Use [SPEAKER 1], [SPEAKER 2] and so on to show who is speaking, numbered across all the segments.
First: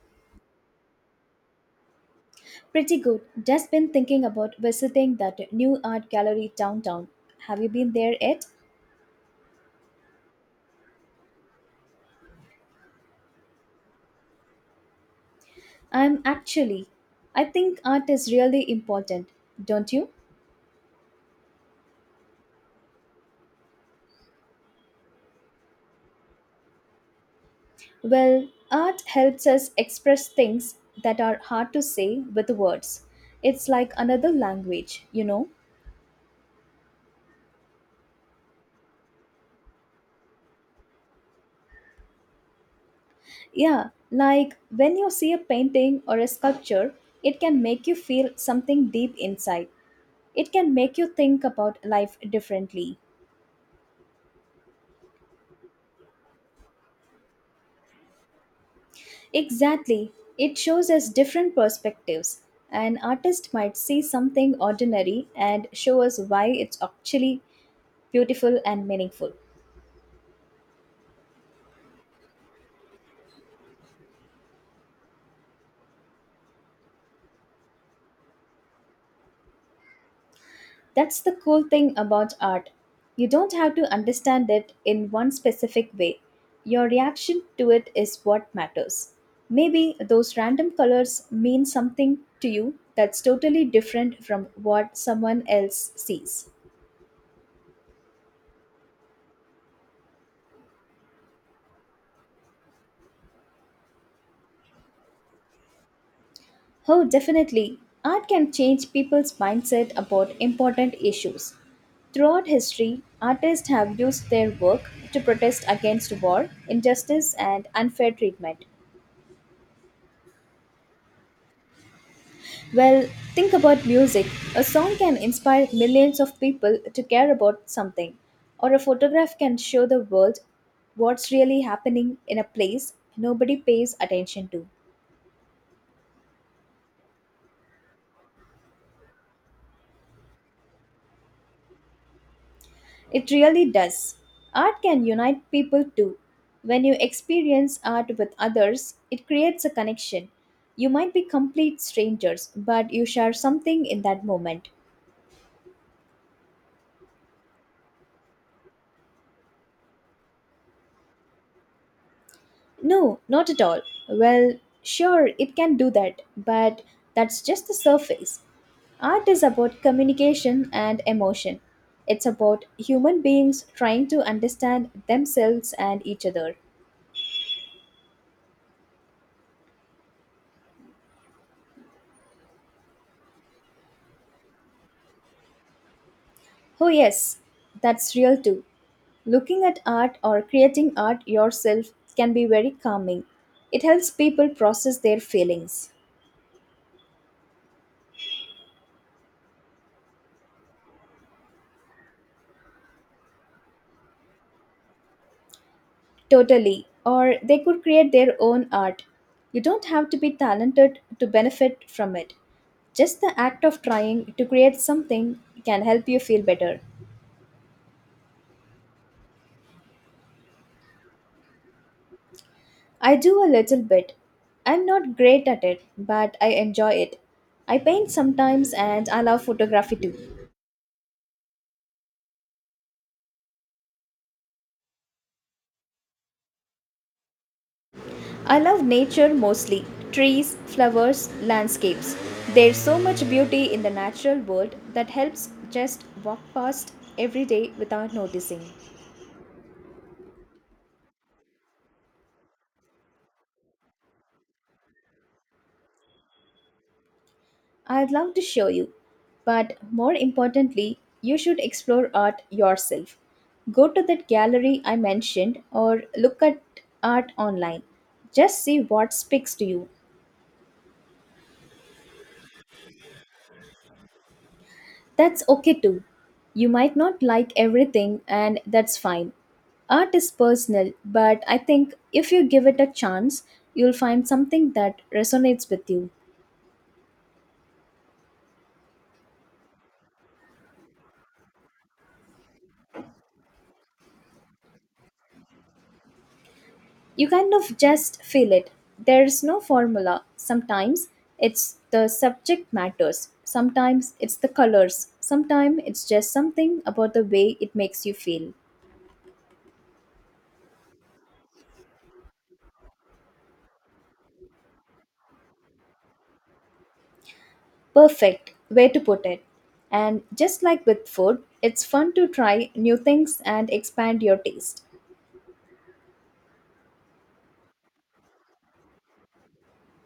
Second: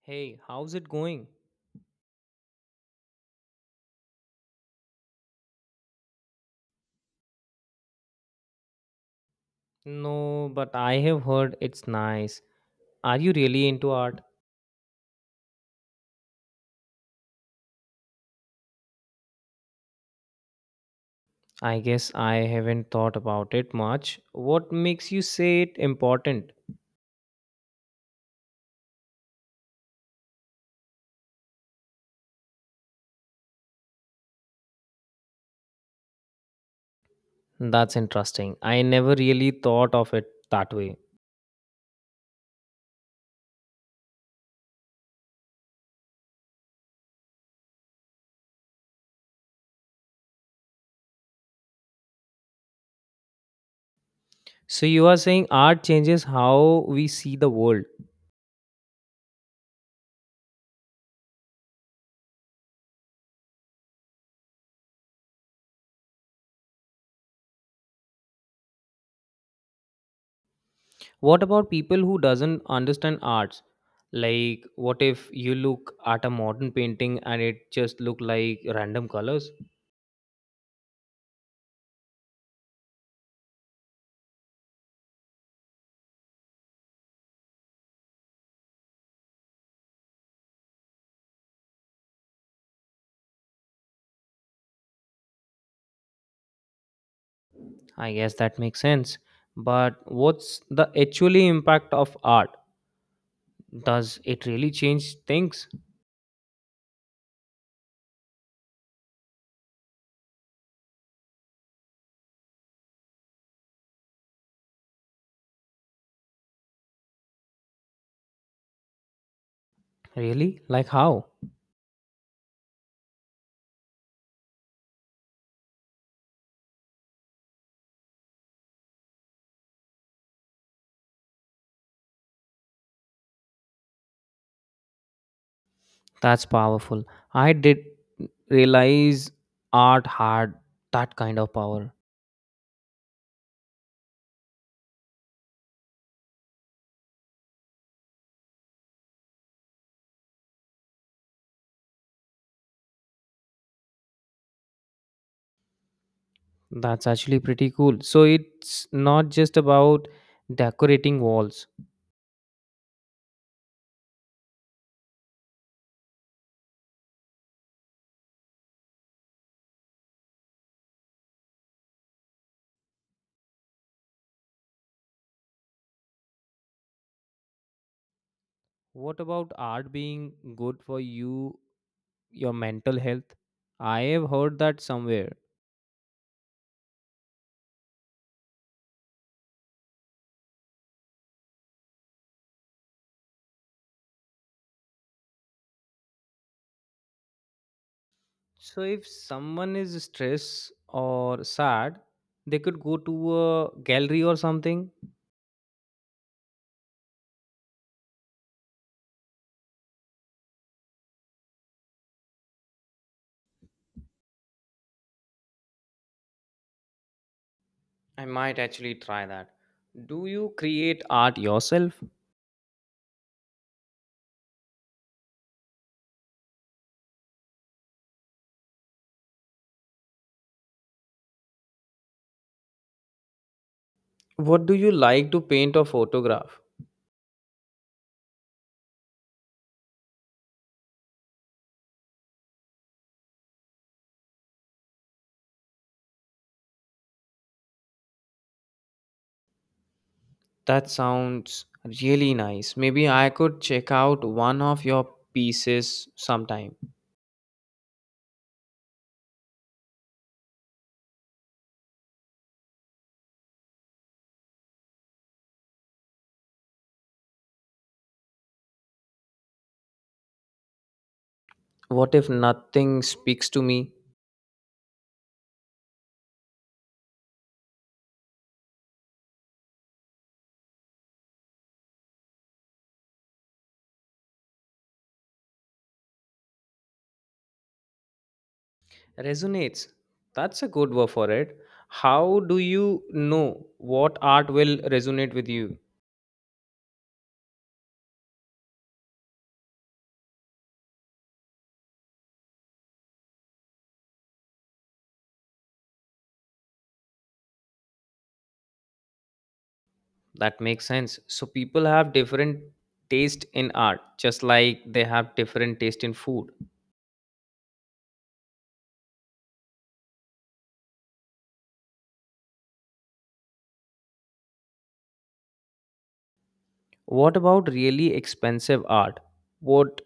[SPEAKER 1] Hey, how's it going?
[SPEAKER 2] Pretty good. Just been thinking about visiting that new art gallery downtown. Have you been there yet?
[SPEAKER 1] No, but I have heard it's nice. Are you really into art?
[SPEAKER 2] I'm actually. I think art is really important, don't you?
[SPEAKER 1] I guess I haven't thought about it much. What makes you say it important?
[SPEAKER 2] Well, art helps us express things that are hard to say with words. It's like another language, you know?
[SPEAKER 1] That's interesting. I never really thought of it that way.
[SPEAKER 2] Yeah, like when you see a painting or a sculpture, it can make you feel something deep inside. It can make you think about life differently.
[SPEAKER 1] So you are saying art changes how we see the world.
[SPEAKER 2] Exactly. It shows us different perspectives. An artist might see something ordinary and show us why it's actually beautiful and meaningful.
[SPEAKER 1] What about people who doesn't understand arts? Like what if you look at a modern painting and it just look like random colors?
[SPEAKER 2] That's the cool thing about art. You don't have to understand it in one specific way. Your reaction to it is what matters. Maybe those random colors mean something to you that's totally different from what someone else sees.
[SPEAKER 1] I guess that makes sense. But what's the actually impact of art? Does it really change things?
[SPEAKER 2] Oh, definitely. Art can change people's mindset about important issues. Throughout history, artists have used their work to protest against war, injustice, and unfair treatment.
[SPEAKER 1] Really? Like how?
[SPEAKER 2] Well, think about music. A song can inspire millions of people to care about something, or a photograph can show the world what's really happening in a place nobody pays attention to.
[SPEAKER 1] That's powerful. I did realize art had that kind of power.
[SPEAKER 2] It really does. Art can unite people too. When you experience art with others, it creates a connection. You might be complete strangers, but you share something in that moment.
[SPEAKER 1] That's actually pretty cool. So it's not just about decorating walls.
[SPEAKER 2] No, not at all. Well, sure, it can do that, but that's just the surface. Art is about communication and emotion. It's about human beings trying to understand themselves and each other.
[SPEAKER 1] What about art being good for you, your mental health? I have heard that somewhere.
[SPEAKER 2] Oh, yes, that's real too. Looking at art or creating art yourself can be very calming. It helps people process their feelings.
[SPEAKER 1] So if someone is stressed or sad, they could go to a gallery or something.
[SPEAKER 2] Totally. Or they could create their own art. You don't have to be talented to benefit from it. Just the act of trying to create something can help you feel better.
[SPEAKER 1] I might actually try that. Do you create art yourself?
[SPEAKER 2] I do a little bit. I'm not great at it, but I enjoy it. I paint sometimes and I love photography too.
[SPEAKER 1] What do you like to paint or photograph?
[SPEAKER 2] I love nature mostly trees, flowers, landscapes. There's so much beauty in the natural world that helps just walk past every day without noticing.
[SPEAKER 1] That sounds really nice. Maybe I could check out one of your pieces sometime.
[SPEAKER 2] I'd love to show you, but more importantly, you should explore art yourself. Go to that gallery I mentioned or look at art online. Just see what speaks to you.
[SPEAKER 1] What if nothing speaks to me?
[SPEAKER 2] That's okay too. You might not like everything, and that's fine. Art is personal, but I think if you give it a chance, you'll find something that resonates with you.
[SPEAKER 1] Resonates. That's a good word for it. How do you know what art will resonate with you?
[SPEAKER 2] You kind of just feel it. There's no formula. Sometimes it's the subject matters, sometimes it's the colors, sometimes it's just something about the way it makes you feel.
[SPEAKER 1] That makes sense. So people have different taste in art, just like they have different taste in food.
[SPEAKER 2] Perfect way to put it. And just like with food, it's fun to try new things and expand your taste.
[SPEAKER 1] What about really expensive art? What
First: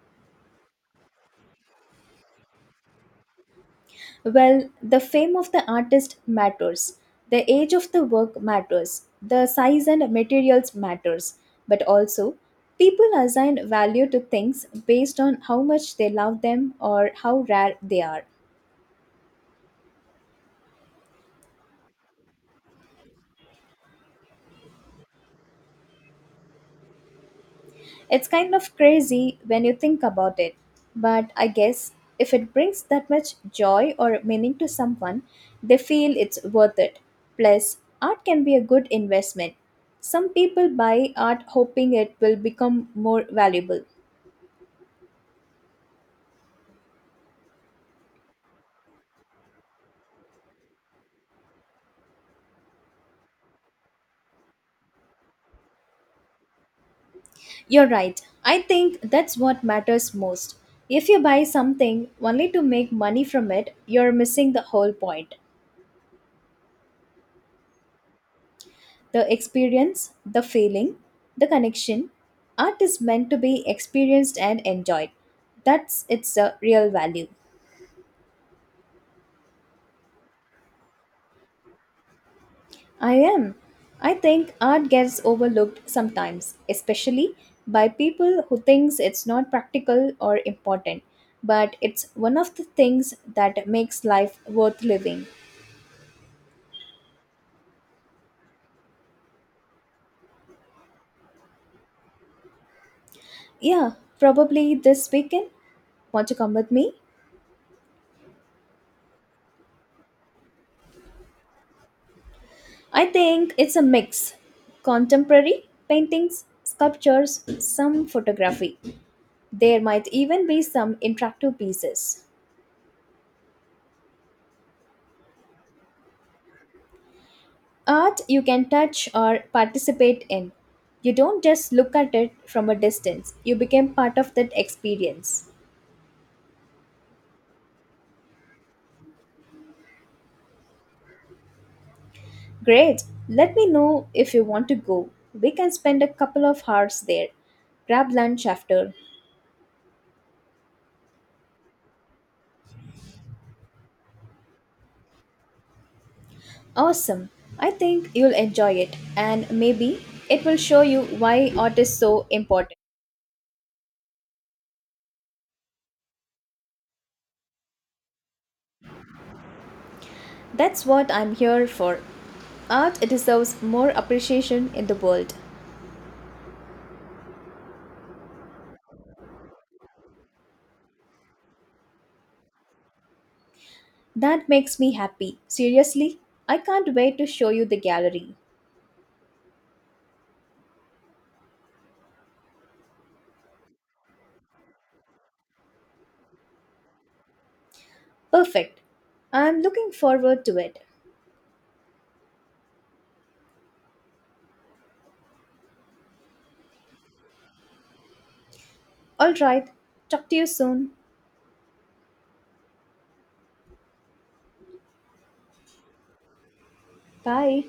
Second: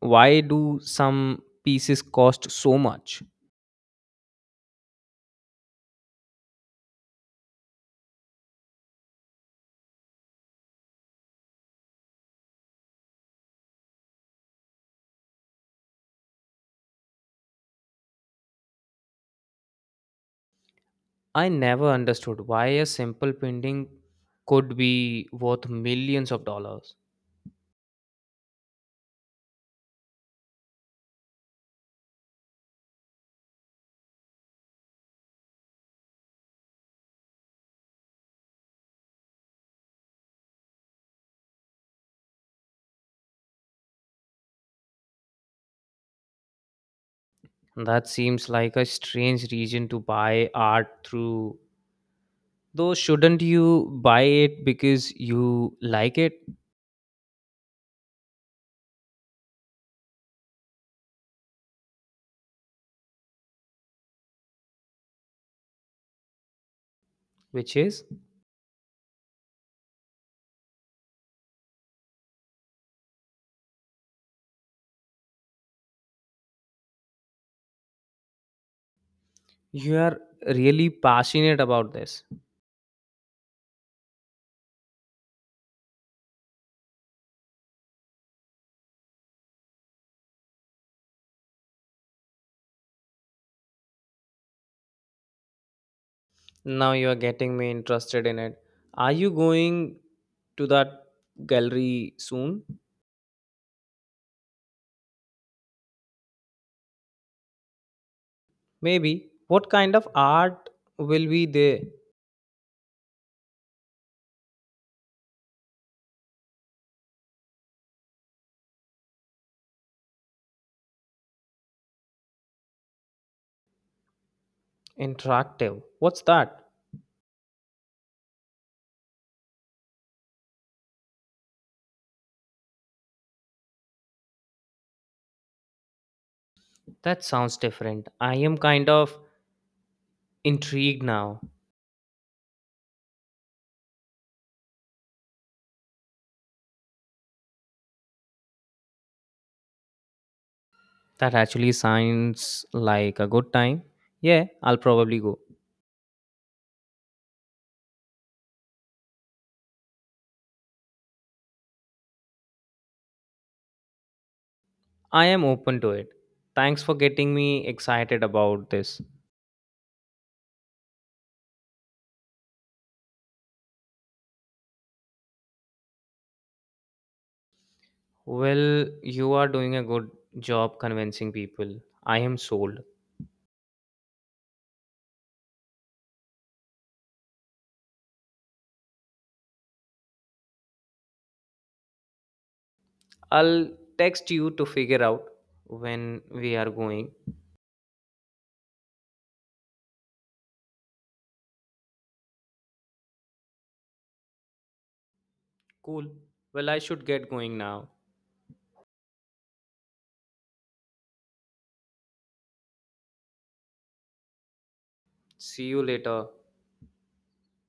[SPEAKER 1] why do some pieces cost so much?
[SPEAKER 2] Well, the fame of the artist matters. The age of the work matters. The size and materials matters. But also, people assign value to things based on how much they love them or how rare they are.
[SPEAKER 1] I never understood why a simple painting could be worth millions of dollars.
[SPEAKER 2] It's kind of crazy when you think about it, but I guess if it brings that much joy or meaning to someone, they feel it's worth it. Plus, art can be a good investment. Some people buy art hoping it will become more valuable.
[SPEAKER 1] That seems like a strange reason to buy art through. Though shouldn't you buy it because you like it,
[SPEAKER 2] You're right. I think that's what matters most. If you buy something only to make money from it, you're missing the whole point.
[SPEAKER 1] which is?
[SPEAKER 2] The experience, the feeling, the connection. Art is meant to be experienced and enjoyed. That's its real value.
[SPEAKER 1] You are really passionate about this.
[SPEAKER 2] I am. I think art gets overlooked sometimes, especially by people who thinks it's not practical or important, but it's one of the things that makes life worth living.
[SPEAKER 1] Now you are getting me interested in it. Are you going to that gallery soon?
[SPEAKER 2] Yeah, probably this weekend. Want to come with me?
[SPEAKER 1] Maybe. What kind of art will be there?
[SPEAKER 2] I think it's a mix contemporary paintings, sculptures, some photography. There might even be some interactive pieces.
[SPEAKER 1] Interactive. What's that?
[SPEAKER 2] Art you can touch or participate in. You don't just look at it from a distance, you become part of that experience.
[SPEAKER 1] That sounds different. I am kind of intrigued now.
[SPEAKER 2] Great! Let me know if you want to go. We can spend a couple of hours there. Grab lunch after.
[SPEAKER 1] That actually sounds like a good time. Yeah, I'll probably go.
[SPEAKER 2] Awesome. I think you'll enjoy it and maybe it will show you why art is so important.
[SPEAKER 1] I am open to it. Thanks for getting me excited about this.
[SPEAKER 2] That's what I'm here for. Art deserves more appreciation in the world.
[SPEAKER 1] Well, you are doing a good job convincing people. I am sold.
[SPEAKER 2] That makes me happy. Seriously, I can't wait to show you the gallery.
[SPEAKER 1] I'll text you to figure out when we are going.
[SPEAKER 2] Perfect. I'm looking forward to it.
[SPEAKER 1] Cool. Well, I should get going now.
[SPEAKER 2] Alright, talk to you soon.
[SPEAKER 1] See you later.
[SPEAKER 2] Bye.